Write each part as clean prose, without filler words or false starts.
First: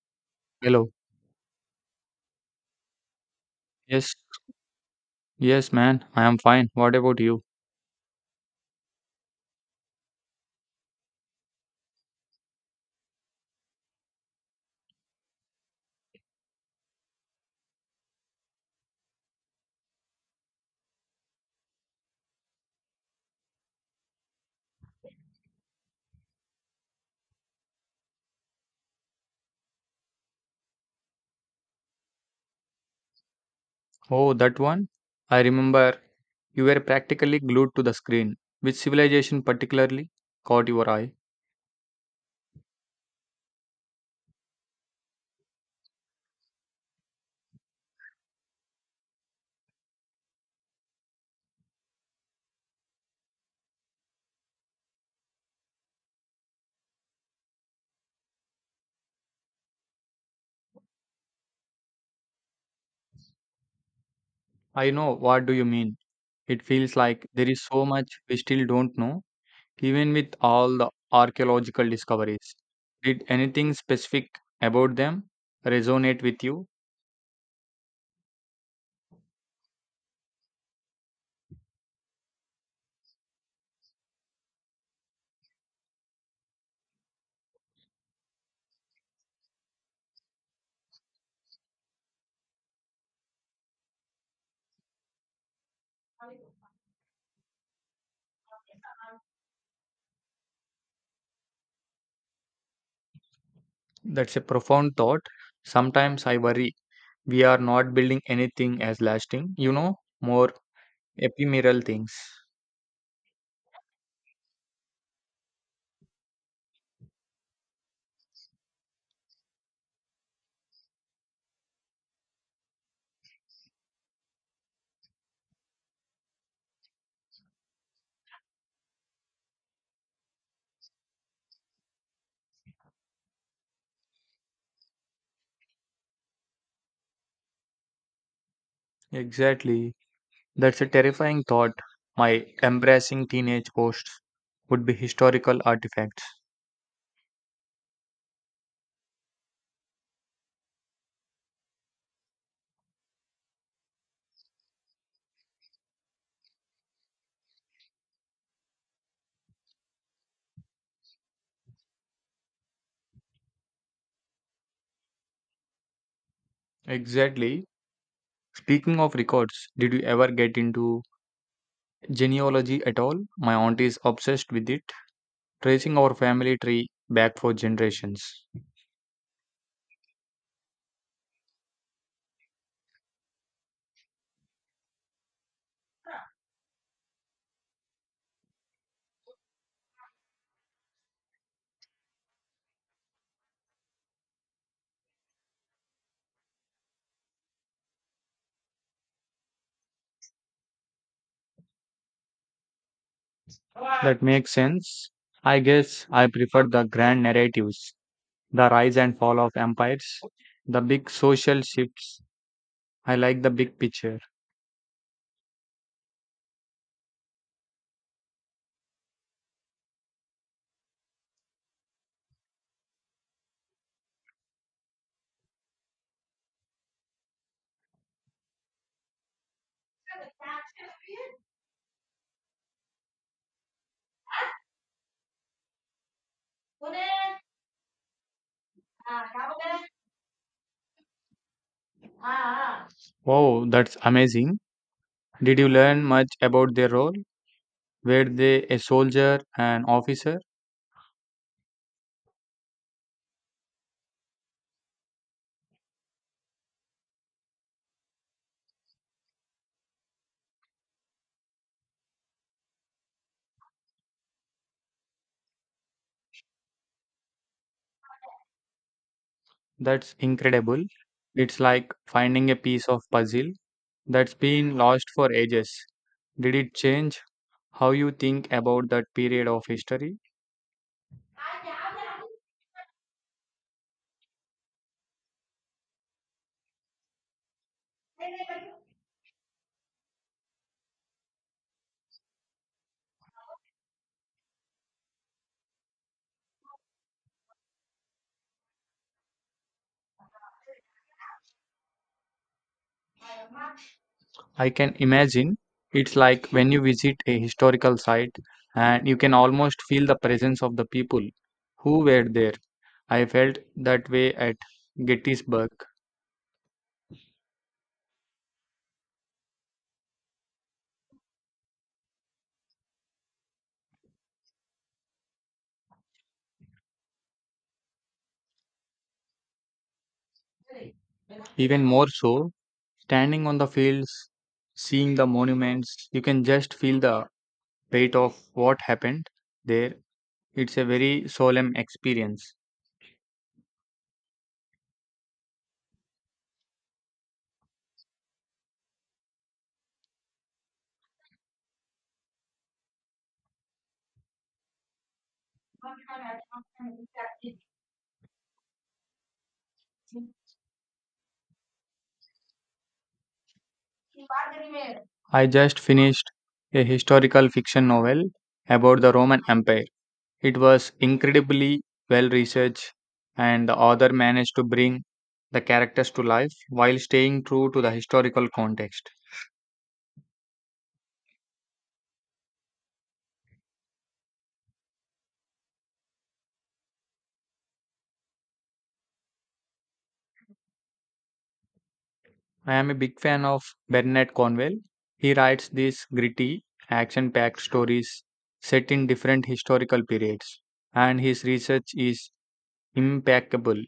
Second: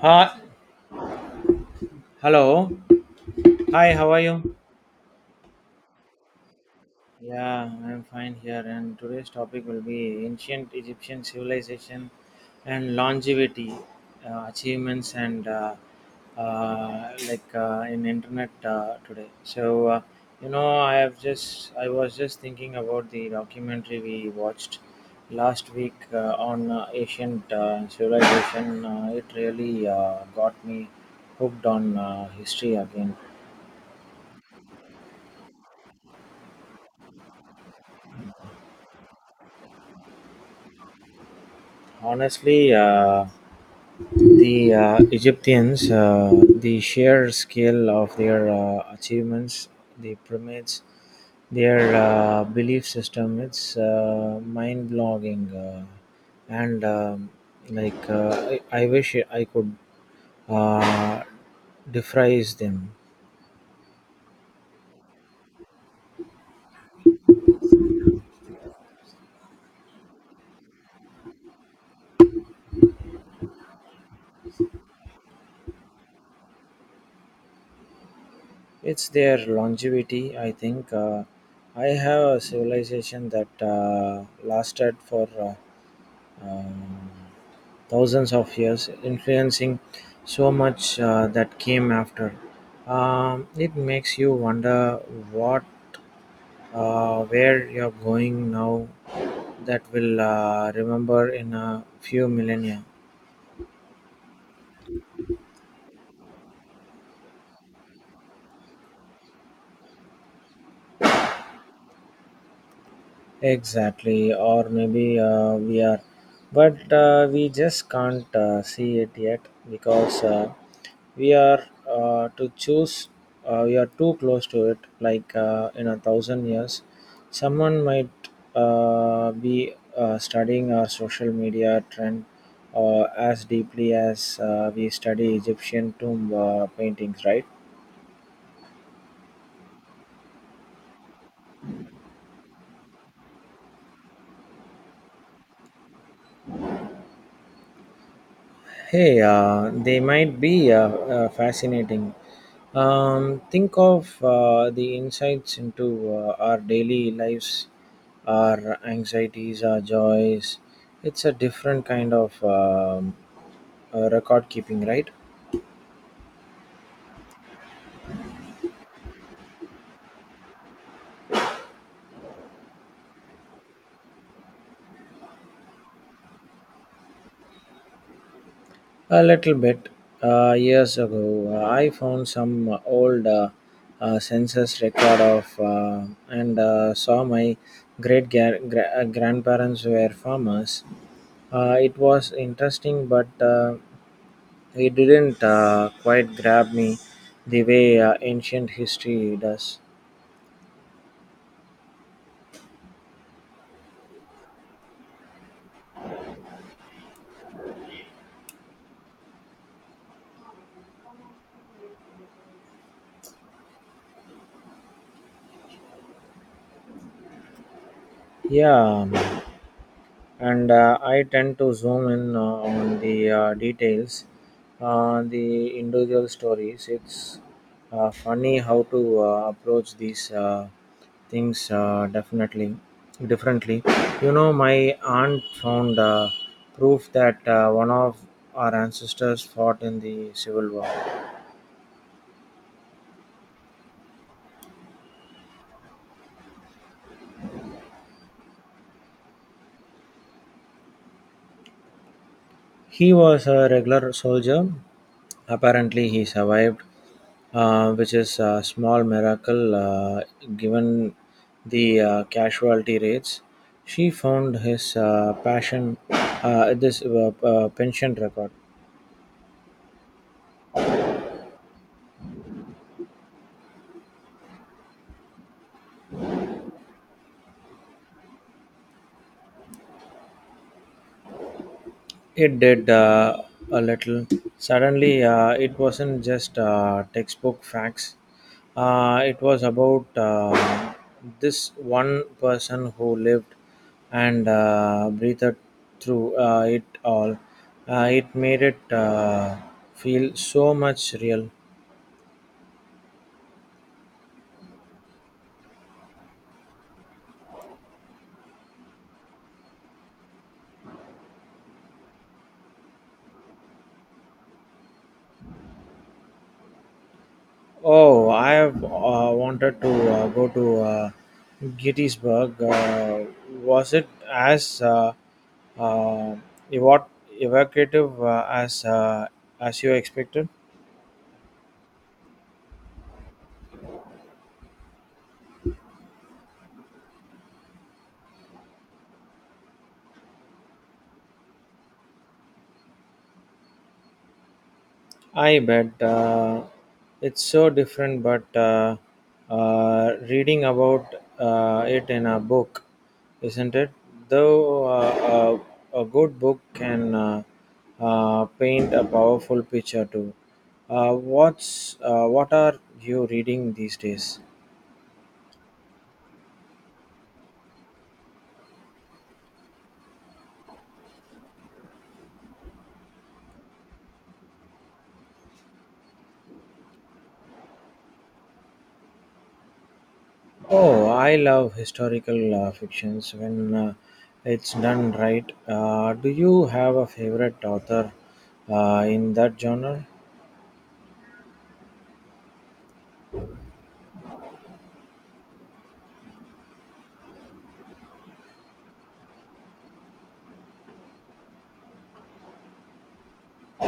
Hi, Hello. hello. Hi, how Yes, are you? yes, man. I am fine. What about you? Yeah, I'm fine here. And today's topic will be ancient Egyptian civilization and longevity, achievements, and in internet today. You know, I was just thinking about the documentary we watched last week on ancient civilization. It really got me hooked on history again Oh, that one? I remember you were practically glued to the screen. Which civilization particularly caught your eye? honestly. The Egyptians, the sheer scale of their achievements, the pyramids, their belief system, it's mind blogging. And um, I wish I could uh, defrise them. I know what do you mean. It feels like there is so much we still don't know, even with all the archaeological discoveries. Did anything specific about them resonate with you? It's their longevity, I think. I have a civilization that lasted for. Um, Thousands of years, influencing so much that came after. It makes you wonder what, where you're going now that will remember in a few millennia. That's a profound thought. Sometimes I worry we are not building anything as lasting, you know, more ephemeral things. Exactly, or maybe we are, but we just can't see it yet because we are to choose. We are too close to it. Like in a thousand years, someone might be studying our social media trend as deeply as we study Egyptian tomb paintings, right? Exactly. That's a terrifying thought. My embarrassing teenage posts would be historical artifacts. Hey, they might be fascinating. Think of the insights into our daily lives, our anxieties, our joys. It's a different kind of record keeping, right? Exactly. Speaking of records, did you ever get into genealogy at all? My aunt is obsessed with it, tracing our family tree back for generations. A little bit. Years ago, I found some old census record of and saw my grandparents were farmers. It was interesting, but it didn't quite grab me the way ancient history does. That makes sense. I guess I prefer the grand narratives, the rise and fall of empires, the big social shifts. I like the big picture. Yeah, and I tend to zoom in on the details, the individual stories. It's funny how to approach these things definitely differently. You know, my aunt found proof that one of our ancestors fought in the Civil War. Wow, that's amazing. Did you learn much about their role? Were they a soldier, an officer? He was a regular soldier. Apparently, he survived, which is a small miracle given the casualty rates. She found his passion, this pension record. That's incredible. It's like finding a piece of puzzle that's been lost for ages. Did it change how you think about that period of history? It did a little. Suddenly, it wasn't just textbook facts. It was about this one person who lived and breathed through it all. It made it feel so much real. I can imagine it's like when you visit a historical site and you can almost feel the presence of the people who were there. I felt that way at Gettysburg, Oh, I have wanted to go to Gettysburg. Was it as uh, evo- evocative as as you expected? even more so. Standing on the fields, seeing the monuments, you can just feel the weight of what happened there. It's a very solemn experience. I bet it's so different, but reading about it in a book, isn't it? Though a good book can paint a powerful picture too. What are you reading these days? I just finished a historical fiction novel about the Roman Empire. It was incredibly well researched, and the author managed to bring the characters to life while staying true to the historical context. Oh, I love historical fictions when it's done right. Do you have a favorite author in that genre? I am a big fan of Bernard Cornwell. He writes these gritty, action packed stories set in different historical periods, and his research is impeccable.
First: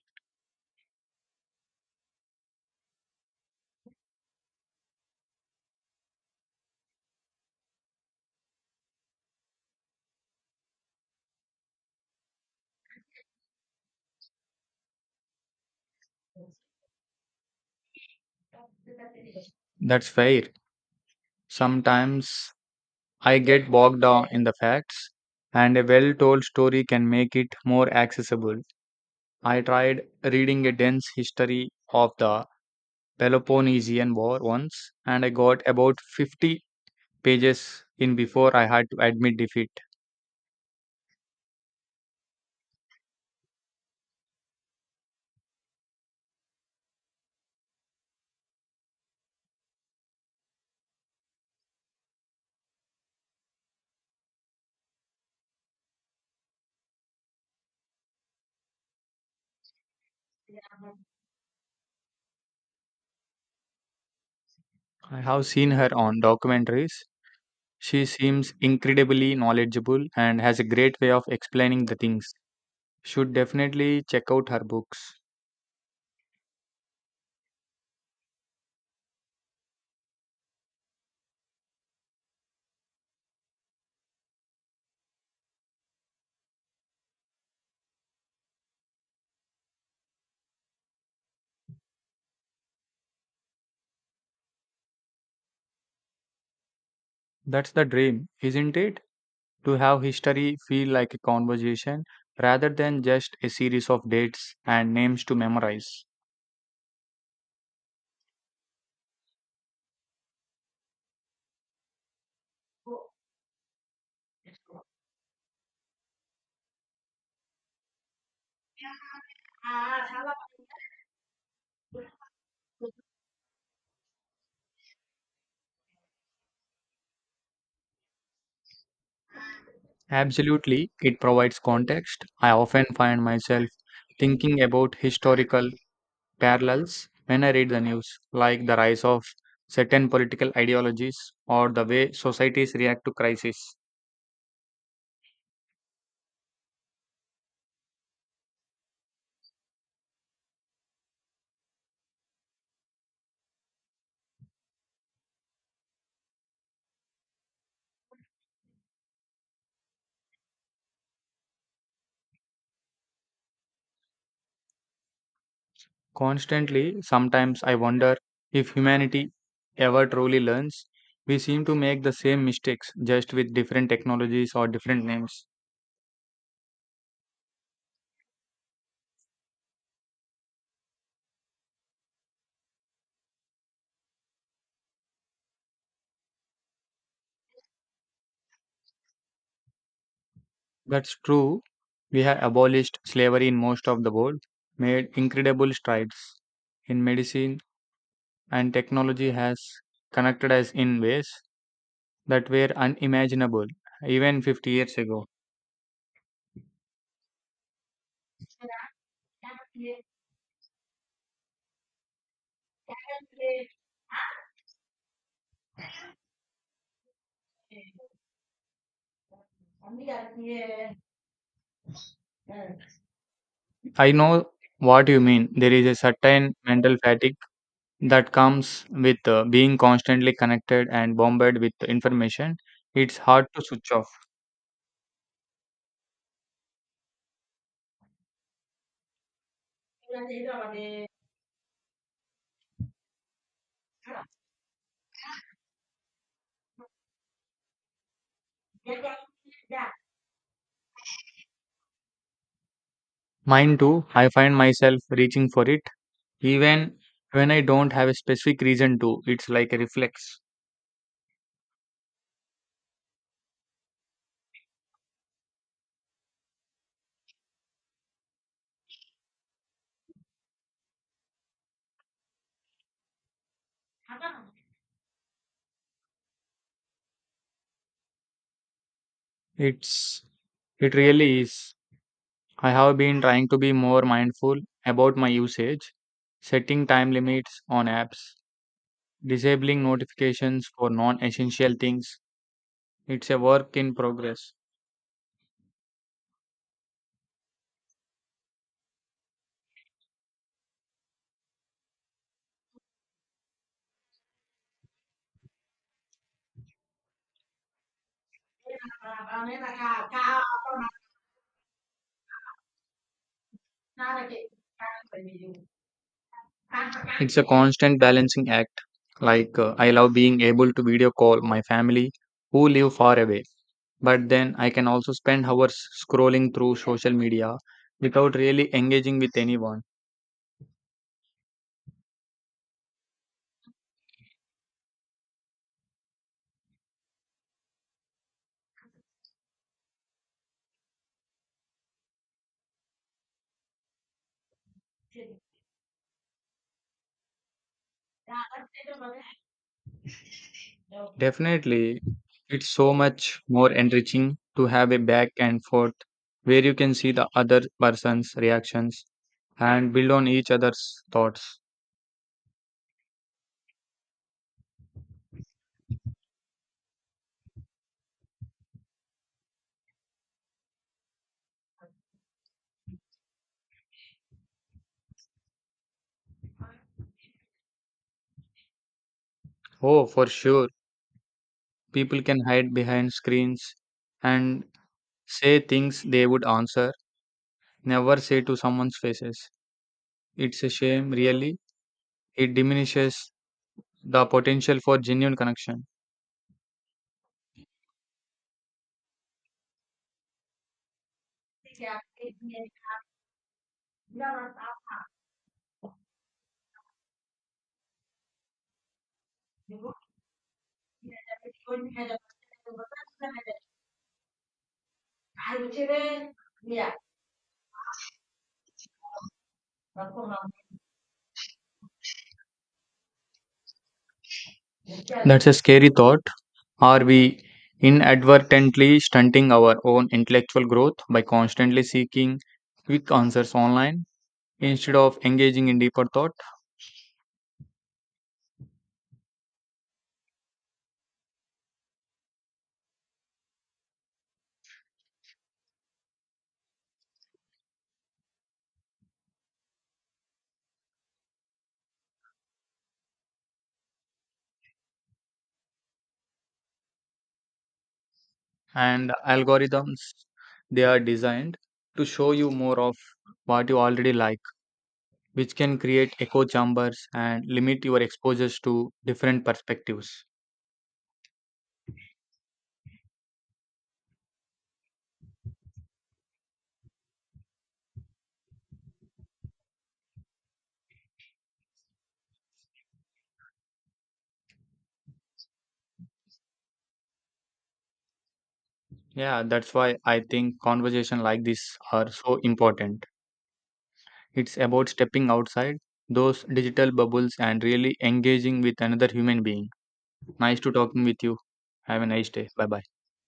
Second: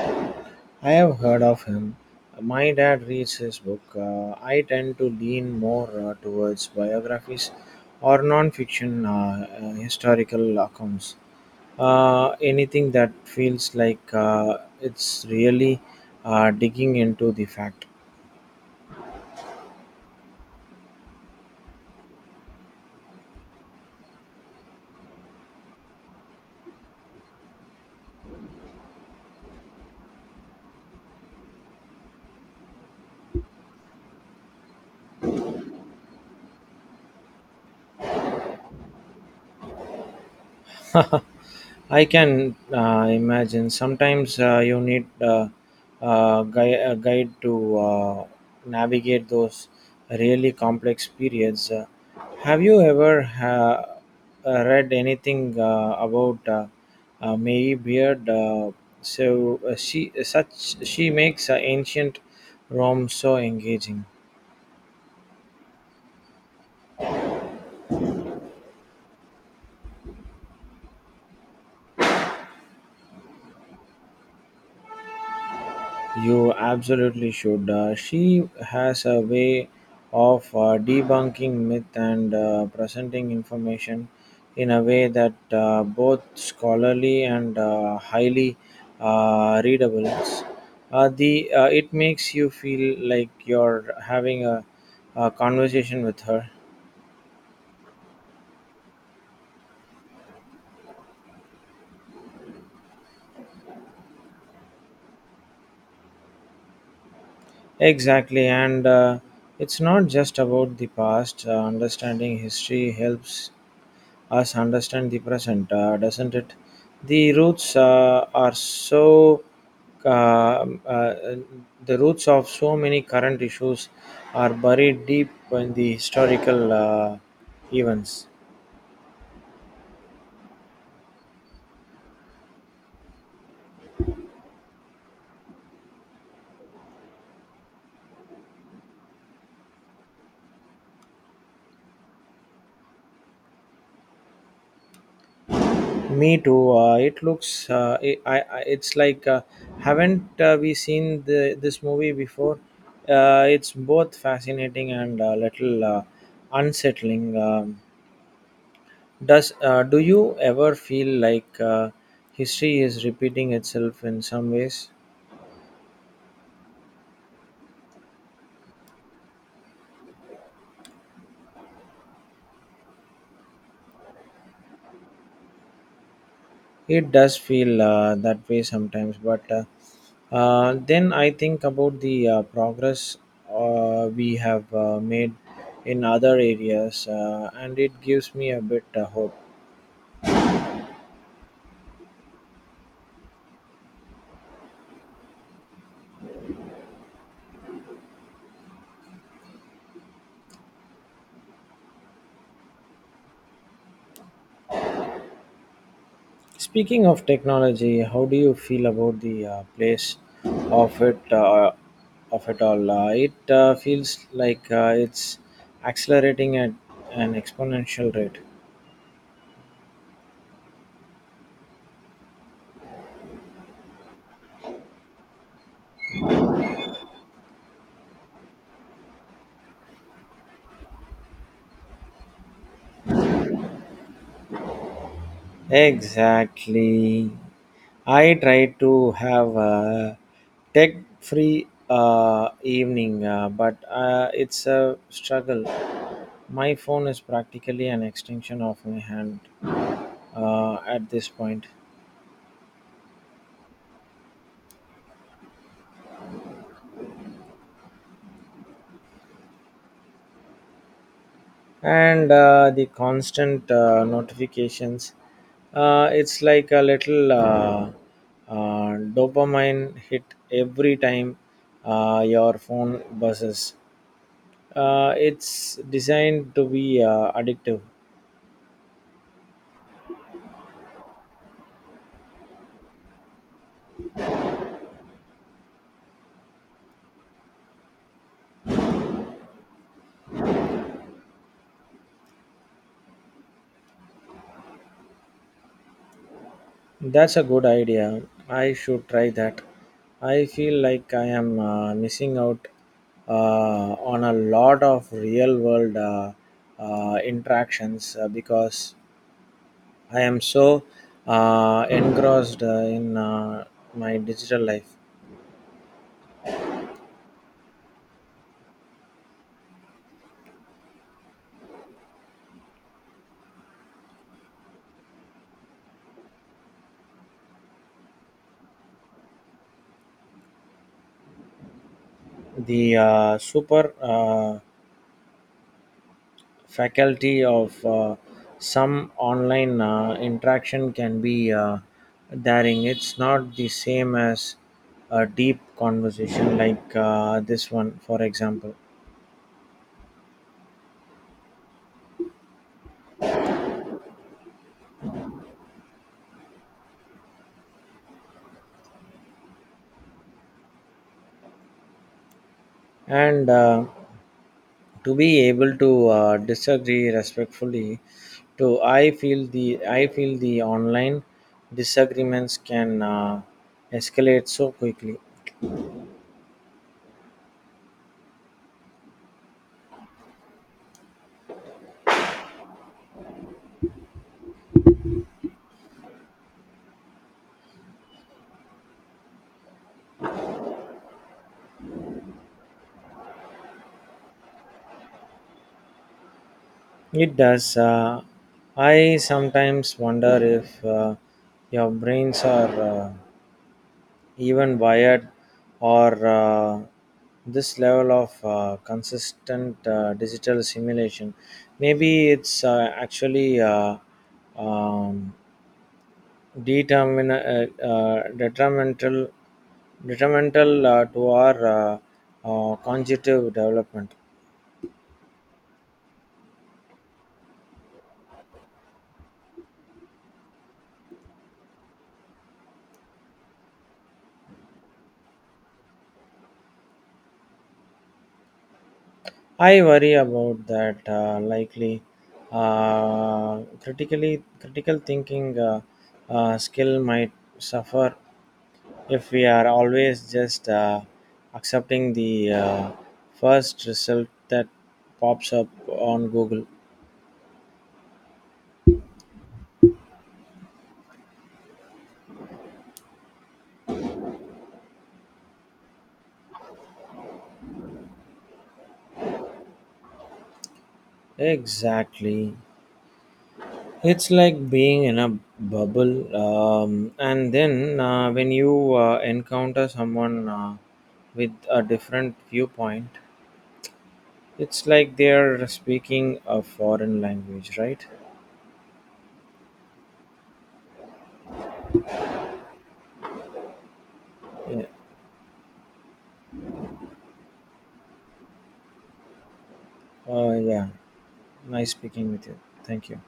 I have heard of him. My dad reads his book. I tend to lean more towards biographies or non-fiction historical accounts. Anything that feels like it's really digging into the fact. That's fair. Sometimes I get bogged down in the facts, and a well told story can make it more accessible. I tried reading a dense history of the Peloponnesian War once, and I got about 50 pages in before I had to admit defeat. I can imagine. Sometimes you need a guide to navigate those really complex periods. Have you ever read anything about Mary Beard? She makes ancient Rome so engaging. I have seen her on documentaries. She seems incredibly knowledgeable and has a great way of explaining the things. Should definitely check out her books. You absolutely should. She has a way of debunking myth and presenting information in a way that both scholarly and highly readable. The It makes you feel like you're having a conversation with her. That's the dream, isn't it? To have history feel like a conversation rather than just a series of dates and names to memorize. Exactly, and it's not just about the past. Understanding history helps us understand the present, doesn't it? The roots uh, are so uh, uh, the roots of so many current issues are buried deep in the historical events. Absolutely, it provides context. I often find myself thinking about historical parallels when I read the news, like the rise of certain political ideologies or the way societies react to crises. Me too. It looks. I, It's like haven't we seen this movie before? It's both fascinating and a little unsettling. Does do you ever feel like history is repeating itself in some ways? Constantly, sometimes I wonder if humanity ever truly learns. We seem to make the same mistakes just with different technologies or different names. It does feel that way sometimes, but then I think about the progress we have made in other areas, and it gives me a bit hope. That's true. We have abolished slavery in most of the world, made incredible strides in medicine, and technology has connected us in ways that were unimaginable even 50 years ago. Speaking of technology, how do you feel about the place of it uh, of it all? It feels like it's accelerating at an exponential rate. I know what you mean. There is a certain mental fatigue that comes with being constantly connected and bombarded with information. It's hard to switch off. Exactly. I try to have a tech-free evening, but it's a struggle. My phone is practically an extension of my hand at this point. Mine too. I find myself reaching for it even when I don't have a specific reason to. It's like a reflex. And the constant notifications. It's like a little dopamine hit every time your phone buzzes. It's designed to be addictive. It's it really is. I have been trying to be more mindful about my usage, setting time limits on apps, disabling notifications for non essential things. It's a work in progress. That's a good idea. I should try that. I feel like I am missing out uh, on a lot of real world interactions because I am so engrossed in my digital life. It's a constant balancing act. Like, I love being able to video call my family who live far away, but then I can also spend hours scrolling through social media without really engaging with anyone. The super faculty of some online interaction can be daring. It's not the same as a deep conversation like this one, for example. Definitely, it's so much more enriching to have a back and forth where you can see the other person's reactions and build on each other's thoughts. And to be able to disagree respectfully to I feel the I feel the online disagreements can escalate so quickly. Oh, for sure. People can hide behind screens and say things they would answer, never say to someone's faces. It's a shame, really. It diminishes the potential for genuine connection. It does I sometimes wonder if your brains are even wired or this level of consistent digital simulation maybe it's actually um, determin- uh, uh, detrimental, detrimental to our cognitive development. That's a scary thought. Are we inadvertently stunting our own intellectual growth by constantly seeking quick answers online instead of engaging in deeper thought? I worry about that likely critical thinking skill might suffer if we are always just accepting the first result that pops up on Google. And algorithms, they are designed to show you more of what you already like, which can create echo chambers and limit your exposures to different perspectives. Exactly. It's like being in a bubble, and then when you encounter someone with a different viewpoint, it's like they're speaking a foreign language, right? Yeah, that's why I think conversation like this are so important. It's Yeah. about stepping outside those digital bubbles and really engaging with another human being. Nice to Yeah. talking with you. Nice Have a nice speaking with day. you. Bye bye. Thank you.